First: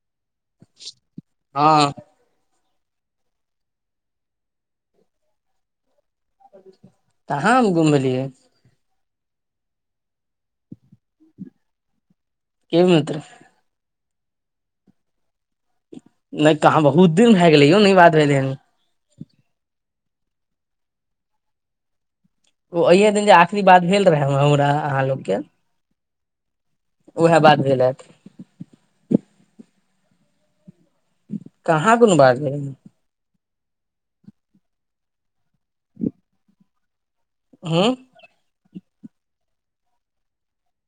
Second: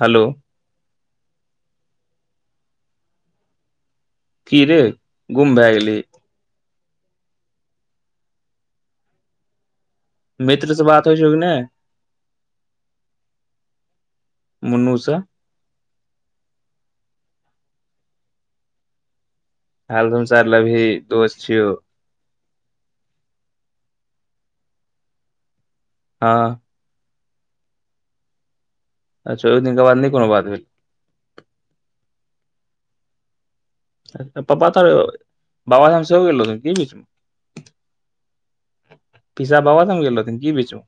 हलो [inaudible] हँ कि रै गुम भेऽ गेलैही कहाँ हम गुम भेलिए मित्र से बात होय छौ की नेै केँ मित्र मुन्नू स नै तऽ हम हु दिन भै गेलै यौ नै बात भेलै हन हालसमाचार लब ही दोस्त छियौ ओ अहिये दिन जे आखिरी बात भेल रहे हमरा आहाँ लोक केँ हऽ उहे बात भेल है तऽ अच्छा ओ दिन केँ बाद नै कोनो बात भे काहाँ कोनो बात भेल पप्पा तोहर बाबाधाम सेहो गेलरहथिन की बोच म [unintelligible] पिसा बाबाधाम गेल रहथिन की बीच में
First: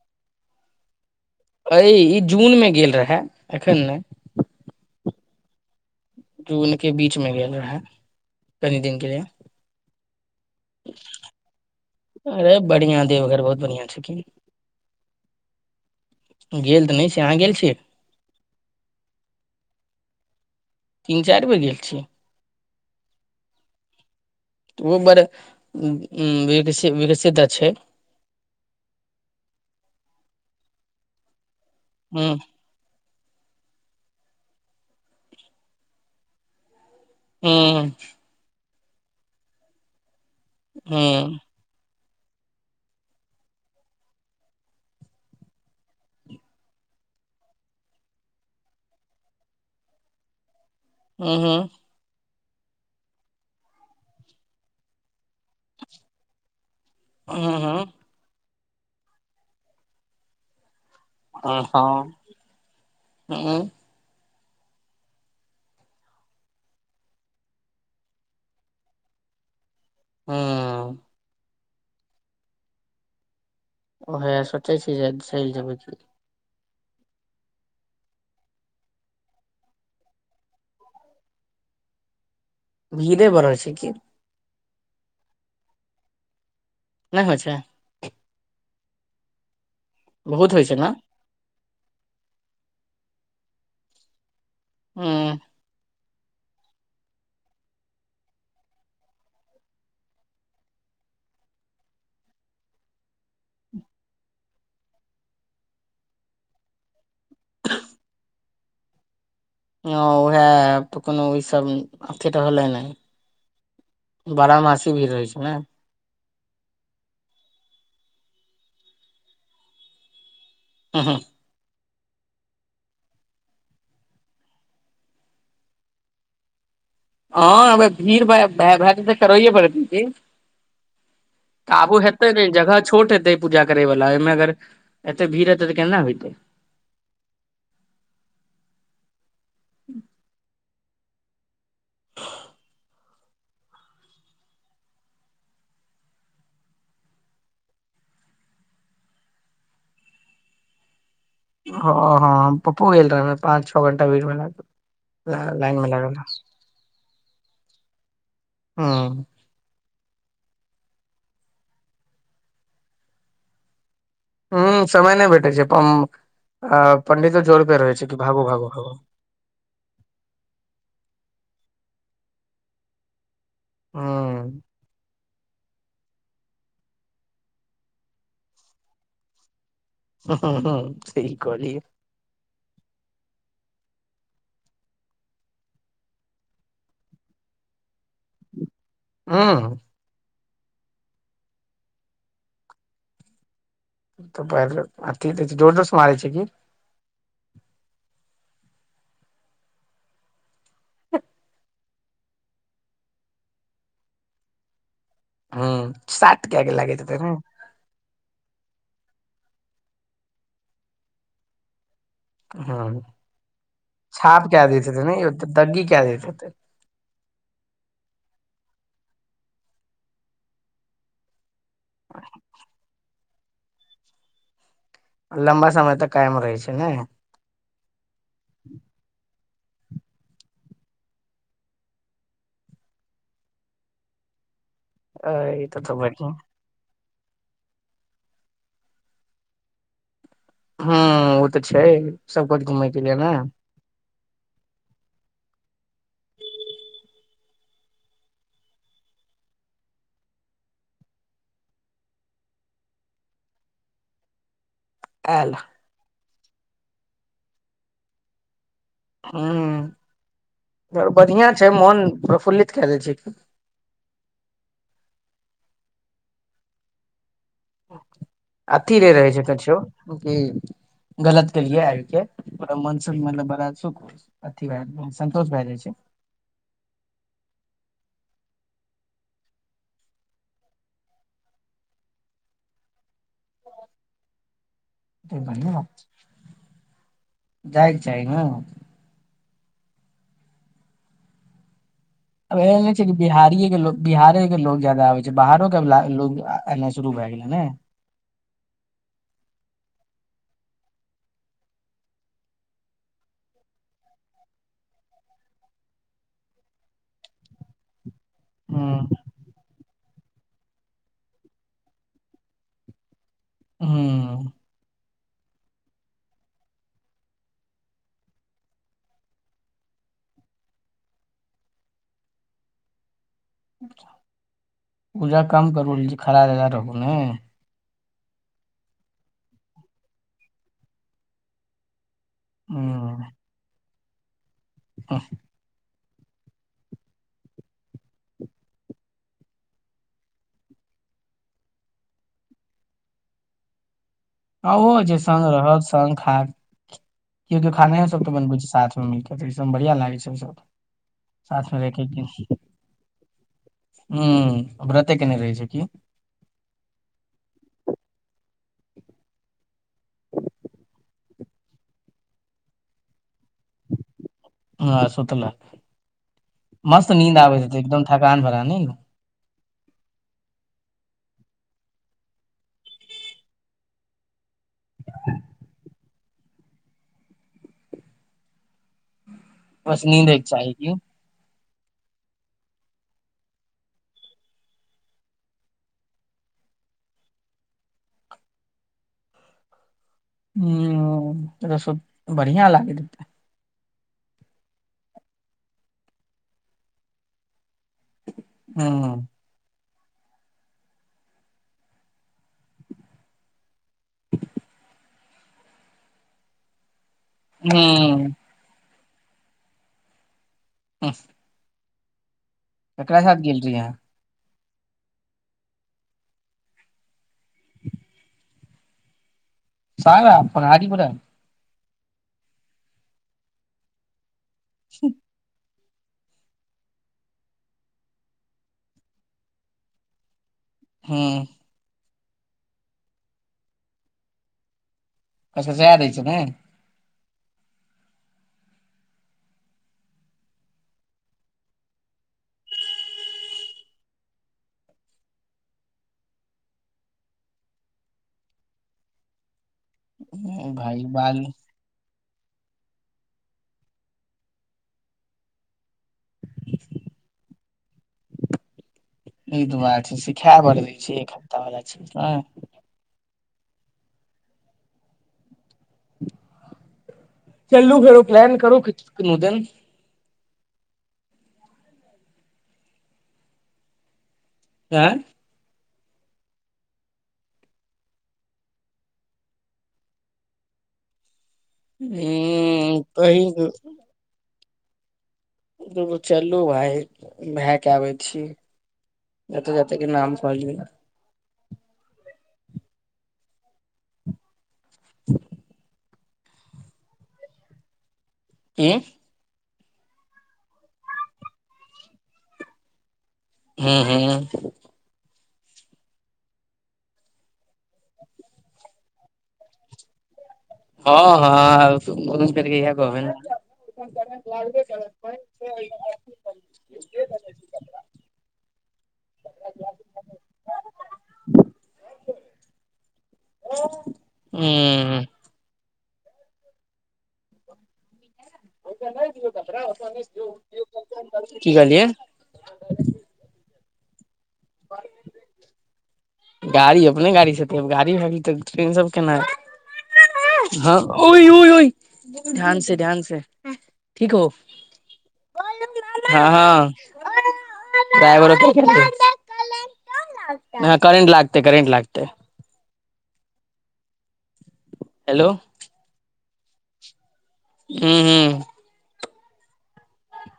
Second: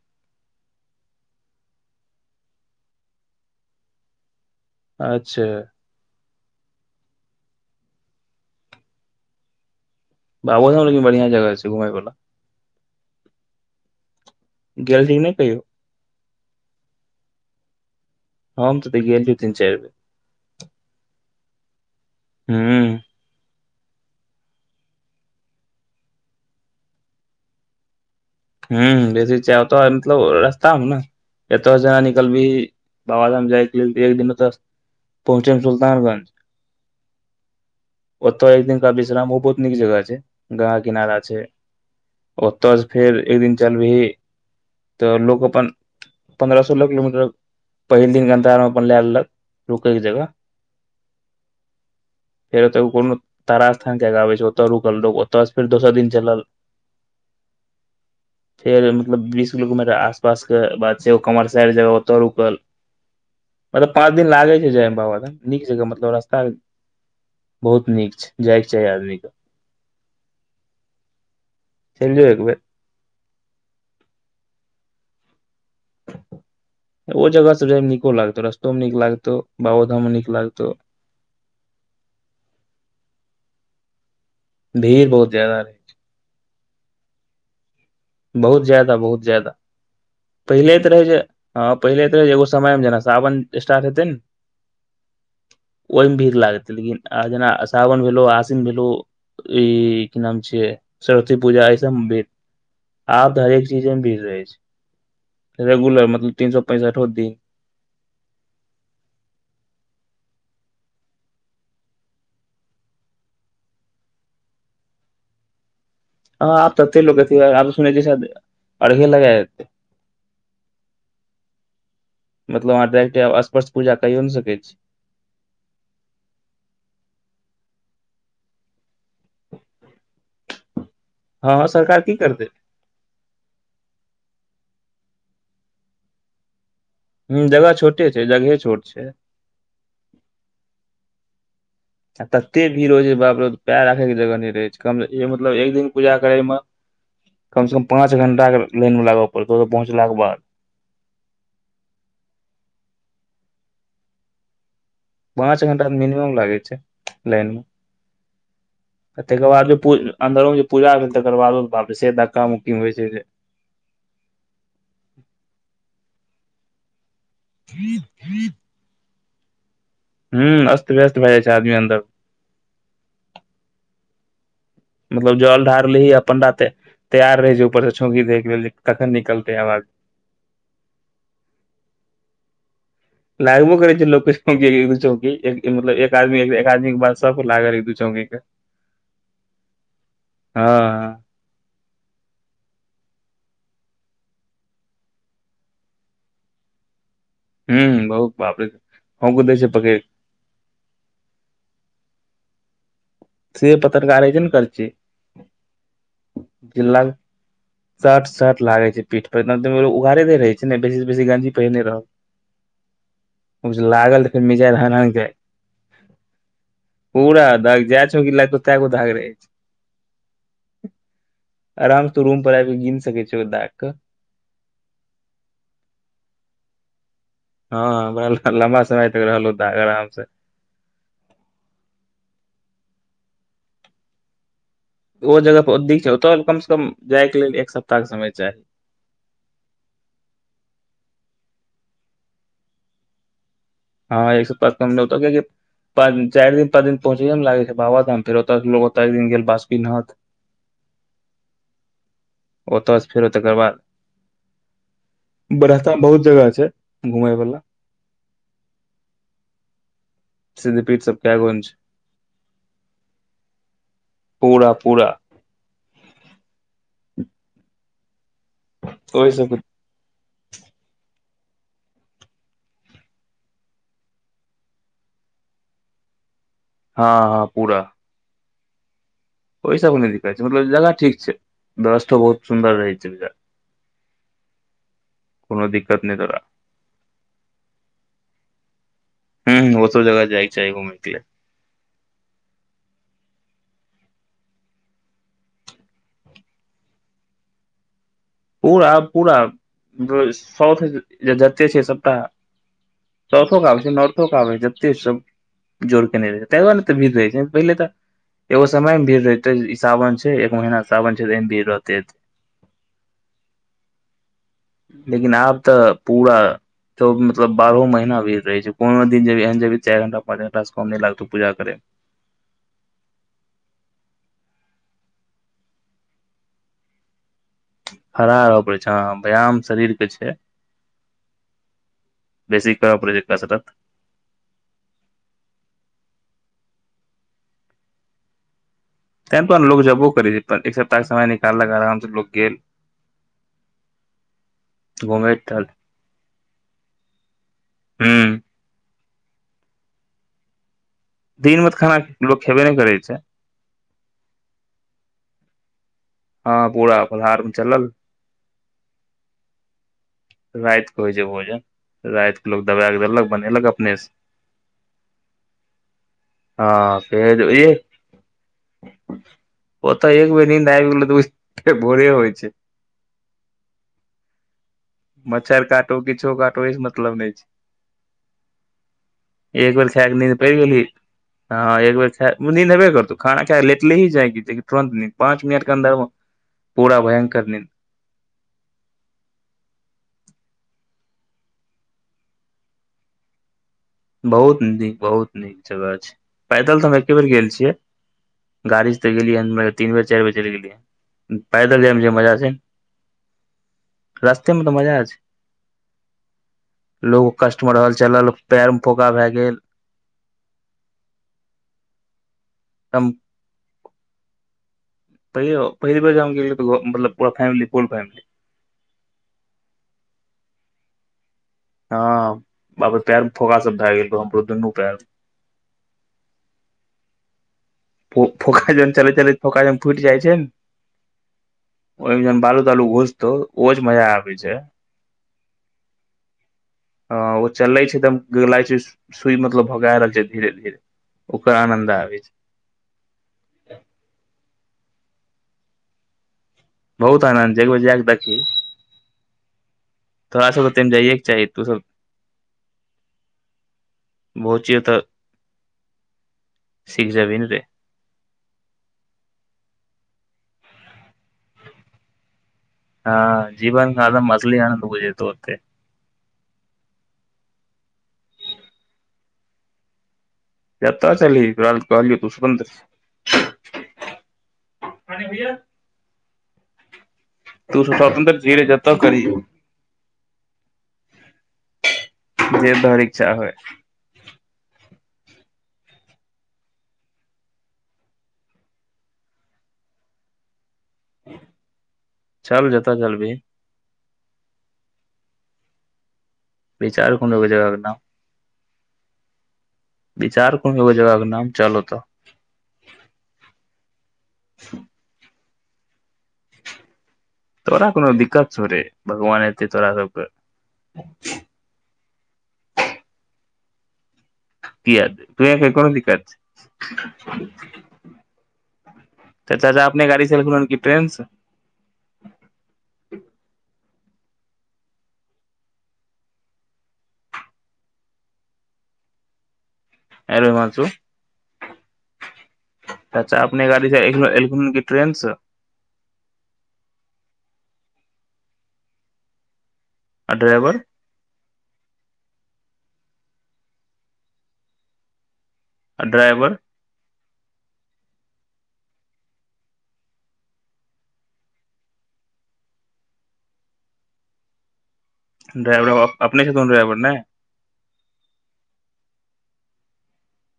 अैय ई जून में गेल रहेऽ एखन नैय अच्छा जून के बीच में गेल रहेऽ कनि दिन के लिये बाबो धाम लेकिन बढ़िया जगह छै घुमैवला अरे बढ़िया देवघर बहुत बढ़िया छथिन गेलही नैय कहियौ गेल तऽ नैय छिय आहाँ गेल छियै हम तऽ गेल छी तीन चारि बेर तीन चैर बेर गेल छी हूँ ओ बड़ विकसि विरशित छैय हूँ बेैसी छैय ओतऽ मतलब रास्ता हु ने एतऽ जे हूँ निकलबीही बाबाधाम जाय के लेल एक दिन तऽ पहुँचे म् सुलतानगंज हूँ ओतऽ एक दिन का विश्राम ओ बहुत नीक जगह छैय गंगा किनारा हूँ छैय ओतऽ से फेर एक दिन चलबीही तऽ लोक अपन पन्द्रह सोलह किलोमीटर पहिले दिन के अंतार मे अपन लय लेलक रुकय के जगह हूँ हूँ फेर ओतय कोनो तारा स्थान के कऽ छै ओतय रुकल लोग ओतऽ स फेर दोसर दिन चलल हूँ हूँ फेर मतलब बीस किलोमीटर के आस पास के बाद छै ओ हूँ कमरसेएर जगह ओतऽ हूँ रुकल हूँ मतलब पाँच दिन लागेै छै जाय में बाबाधाम नीक जगह मतलब रास्ता बहुत नीक छै जाय के चाही आदमी के हूँ चैल जो एक बैर ओहय सोचै छी जे चैल जबै की ओ जगह सब जाएमे नीको लागतौ रस्तो मे नीक लागतौ बाबोधाम में नीक लागतो भीड़े बड़ होए छैय की भीड़ बहुत ज्यादा रहै नैय होय छै बहुत ज्यादा बहुत ज्यादा बहुत होइ छै पहिले ने तऽ रहै जे ह पहिले तऽ एगो समय मे जेना सावन स्टार्ट हेतै ने हूँ ओयमे भीड़ लागतै लेकिन आ जेना सावन भेलौ आश्विन भेलौ ई की नाम छिय सरस्वती पूजा ऐस म भीर आब तऽ हरेक चीज में भीड़ रहे छै रेगुलर मतलब तीन सौ पैंसठो दिन [inaudible] ह उएह तऽ कोनो ई सब अथी तऽ होलै नय बारा मासी भीड़ रहै छै नै हँ आप तते लोग अथि सुने छीय अर्घे लगएते हूँ हूं मतलब अहाँ डायरेक्ट स्पर्श पूजा कयो ने सकैत छी हँ भीड़ वायह भै जेते त करैए पड़त हँ हँ काबू सरकार की हेतै ने करतै जगह छोट हेतै पूजा करे वला ओएमे अगर एते भीड़ एते तऽ केना होयते हूं जगह छोटे छै जगहे छोट छै आ तते भीड़ होइ छै बाप रे पैर राखैके जगह नय रहै छै कम इ म मतलब एक दिन पूजा करय मे कम सँ कम पाँच घंटा लाइन में लागऽ पड़तौ ओतऽ पहुँचलाके बाद हँ हँ पप्पो गेल रहे ह पाँच छौ घंटा भीर मे ल पाँंच घंटा मिनिमम लागे छै लाइन मे हूं आ तकर बाद पू अंन्दरों जे पूजा भेलै तकर बादो से धक्का उक्की होइ छै जे ह समय नय भेठे छै अपन पंडितो जोर पे रहै छै कि भागू भागू भागू हूं अस्त व्यस्त भए जाइ छै आदमी अन्दर हँ मतलब जल ढारलीही अ पणडा तै तैयार रहे छै ऊपर से छौंकी द केके लेल कखन निकलते आवा ह ह सही कहलिए लागबो करै छै लोक दू चौकी मतलब एक आदमी एक आदमी के बाद सब लागल एक दू छोकी के [inaudible] हँ हँ हँ इ त [unintelligible] अथि जोर जोर से मारै छै की ह बहुत बापरे होक दै छै पकेर [inaudible] से पतरका रहै छै ने करची ह साट कये के लागेत हैते हूँ सट सट लागे छै पीठ पर एना उघारे देेह रहे छै नऽ बेसी बेसी गंजी पहिरने रहल हँ लागल तऽ फेर छाप क मिजाज देेेत हेते हनहन न यो जाय दग्गी क देेेत हैते पूरा दाग जाए छौकी लागतौ तगो दाग रहे छै आराम सँ रूम पर आब कऽ गिन सकै छै दाग कऽ लम्बा समय तऽ कायम रहै छै ने हँ बड़ा लमबा समय तक रहल ओ दाग आराम से ओ अय, जगह ई तऽ पर तऽ दिक छै ओतऽ बढ़ियां कम से कम जाय के लेल एक सप्ताह के समय चाही हू ओ तऽ छै सबकछ घुमय के लिए ने हँ एक सप्ताह स कम नय कियाकि प चार दिन पाँच दिन पहुँचय मे लागै छै बाबाधाम फेर ओतय ओत एक दिन गेल बासुकीनाथ ओतऽ स फेरो तकर बाद आयल बरसता मे बहुत जगह छै घुमय वाला सिद्धपीठ ह सब कए गो बढ़िआं ने छै मोन प्रफुल्लित कए दै छै की पूरा पूरा अथी रे ओहि रहे छै सब कछौ गलत केलिए आयबके आ मनसख मतलब बड़ा सुख अथि भए सन्तोष भए जाइ छै हँ हँ पूरा ओय सबमे नय दिक्कत छै मतलब जगह ठीक छै दरस्थो बहुत सुंन्दर रहै छै बढ़िया बात दिक्कत नहि तोरा छै जाइके चाही ने ह ओ सब जगह जाइ के चाही घुमयके लेल ओए एहन छै बिहारीये के लोक बिहारे के लोग जादा आबै छै बाहरो के लोग एनाइ शुरू भए गेल ने पूरा पूरा साउथ जते छै न सबटा साउथो क आबै छै नॉर्थोक आबै छै जते सब जोर केने रहै तांऽ दुआरे न एतेऽ भीड़ रहै छै पहिले तऽ एगो समयमे हूँ भीड़ रहितै ई सावन छै एक महीना सावन छै तऽ एहिमे भीड़ रहतै हूँ लेकिन आब तऽ पूरा तो ओ मतलब बारहो महीना भीर रहै छै कोनो दिन जेबही एहन जेबही चाइर घंटा पाँंच घंटा से कम नहि लागतौ पूजा करैमे पूजा कम करू खड़ा ज़्यदा रहू ने खड़ा रहऽ पड़ै छै हाँ व्यायाम शरीरके छै बेसि करऽ पड़ै छै कसरत अंह तै दुआरे लोक जेबो करै छै एक सप्ताहक समय निकाललक आराम से लोक गेल [inaudible] हाँ ओहो छै घूमे संग टहल रहत संग खात के कियौ खाना ह सोप्ट बनबै छै साथमे मिलके तऽ इसभमे बढ़ियाँ लागै छै सब दिनमे साथ तऽ मे रह खाना के लोग खेबे नहि करै छै हूँ व्रते केने रहै छै की हाँ पूरा फलहार चलल रातिक होइ छै भोजन राइतकऽ लोग दबाकऽ देलक बनेलक अपने से हाँ आ सुतलक हँ मस्त निंद फेर आबैत ए हेतै एकदम थकान वला निंद ओतऽ एक बेर नीन्द आइब गेलै तऽ ओ भोरे होइ छै मच्छर काटौ किछो काटौ ओहिस मतलब नहि छै एक बेर बस खाकऽ नींद होयके पैड़ चाही गेलहिं की हूँ हाँ एक बेर खाय उ निंद एबै करतौ खाना खाय कऽ लेटलिहीं जाँकि तुरन्त नींद पाँच मिनटके अन्दरमे पूरा भयंकर नींद हूँ रसो बढ़ियाँ लागै हेतैय बहुत नीक बहुत नीक जगह छै पैदल तऽ हम एकेबेर गेल छियै गाड़ीसे तऽ हूँ गेलियै मने तीन बेर चारि बेर चलि गेलियै पैदल जायमे जे मजा छै रस्तेमे तऽ मजा छै लो- कष्टमे रहल हूँ चलल पैरमे फौका भए गेल हूँ हम ककरा साथ गेल रहियै अहाँ पहिले ओ पहिल बेर जे हम गेलियै मतलब पूरा फैमिली फूल फैमिली [unintelligible] हाँ बाप रे पैरमे फोँका सब भए गेल रहौ हमरो दुन्नू पैर फो- फोंका जहन चलै चलैत फोंका जहन फुटि जाइ छै न हूँ ओइमे जहन बालू तालू घूसतौ ओ जे मजा आबै छै कस कसा दै छै ने हाँ ओ चलले छै एकदम जना लागै छै सुइ मतलब भोंका रहल छै धीरे धीरे ओकरा आनन्द आबै छै [inaudible] बहुत आनन्द छे एक बेर जाकऽ देखीहीं तोड़ा सबके हूं तैमे भाय जाइएके बाल चाही तू सब भोचिय तऽ सीख जेबहीं न रे ई तऽ बात छै सिखाय बड़ दै छै एक हफ्ता वला चीज ने हँ जीवन एकदम असली आनन्द बुझैतो ओेते चलू फेरो प्लैन करु कुछ कोनो दिन केता छेलही तोरा तऽ कहलियौ तू स्वतंत्र छै आँए [unintelligible] तू स्वतंत्र छिही रे जतत करी जे हूं तोहर इच्छा होइ कहि दूगो चलू भाय भए के आबै छी जतऽ जतऽ के नाम कहलियै य चल जेतऽ चलबिही [inaudible] बिचार कोनो एगो जगह के नाम की बिचार कोनो एगो जगह के नाम चल ओतऽ हुँ हुँ तोरा कोनो दिक्कत छो रे भगवान एते तोरा सब के हँ हँ आहाँ बस इहे कहबै न किये दे तुहे कही कोन दिक्कत छै तोहर चाचा अपने गाड़ी से अलखून हन की ट्रेन से उंम्म [inaudible] आँय रे हिमांशु कहलियै चच्चा अपने गाड़ी से एलखून एल खुन की ट्रेन स गाड़ी अपने गाड़ी स एतै गाड़ी भए गेलै तऽ ट्रेन से अब केना आ ड्राइवर एथीन ओइ ओय ओय ध्यान से ध्यान से ठीक हो आ हँ ड्राइवर हँ ड्राइवर कै कऽ नय करेंट लागतै करेंट लागतै हेलो ड्राइवर आब अपने छथून ड्राइवर नय हुँ हुँ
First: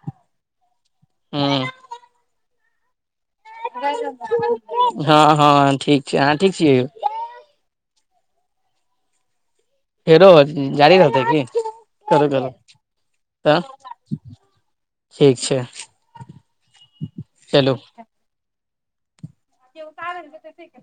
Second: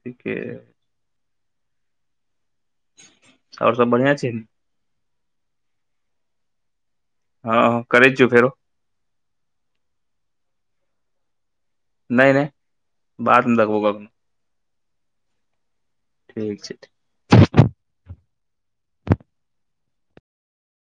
ठीके अय हुँ [inaudible] बढ़िआँ छै ने? हँ हँ ठीक छै अहाँ ठीक छियै यौ हँ हँ करे छीयो फेरो फेरो जारी रहतै की करू नहि करू नहि -त बादमे देखबौ कखनो ठीक छै ठीक छै चलु [inaudible]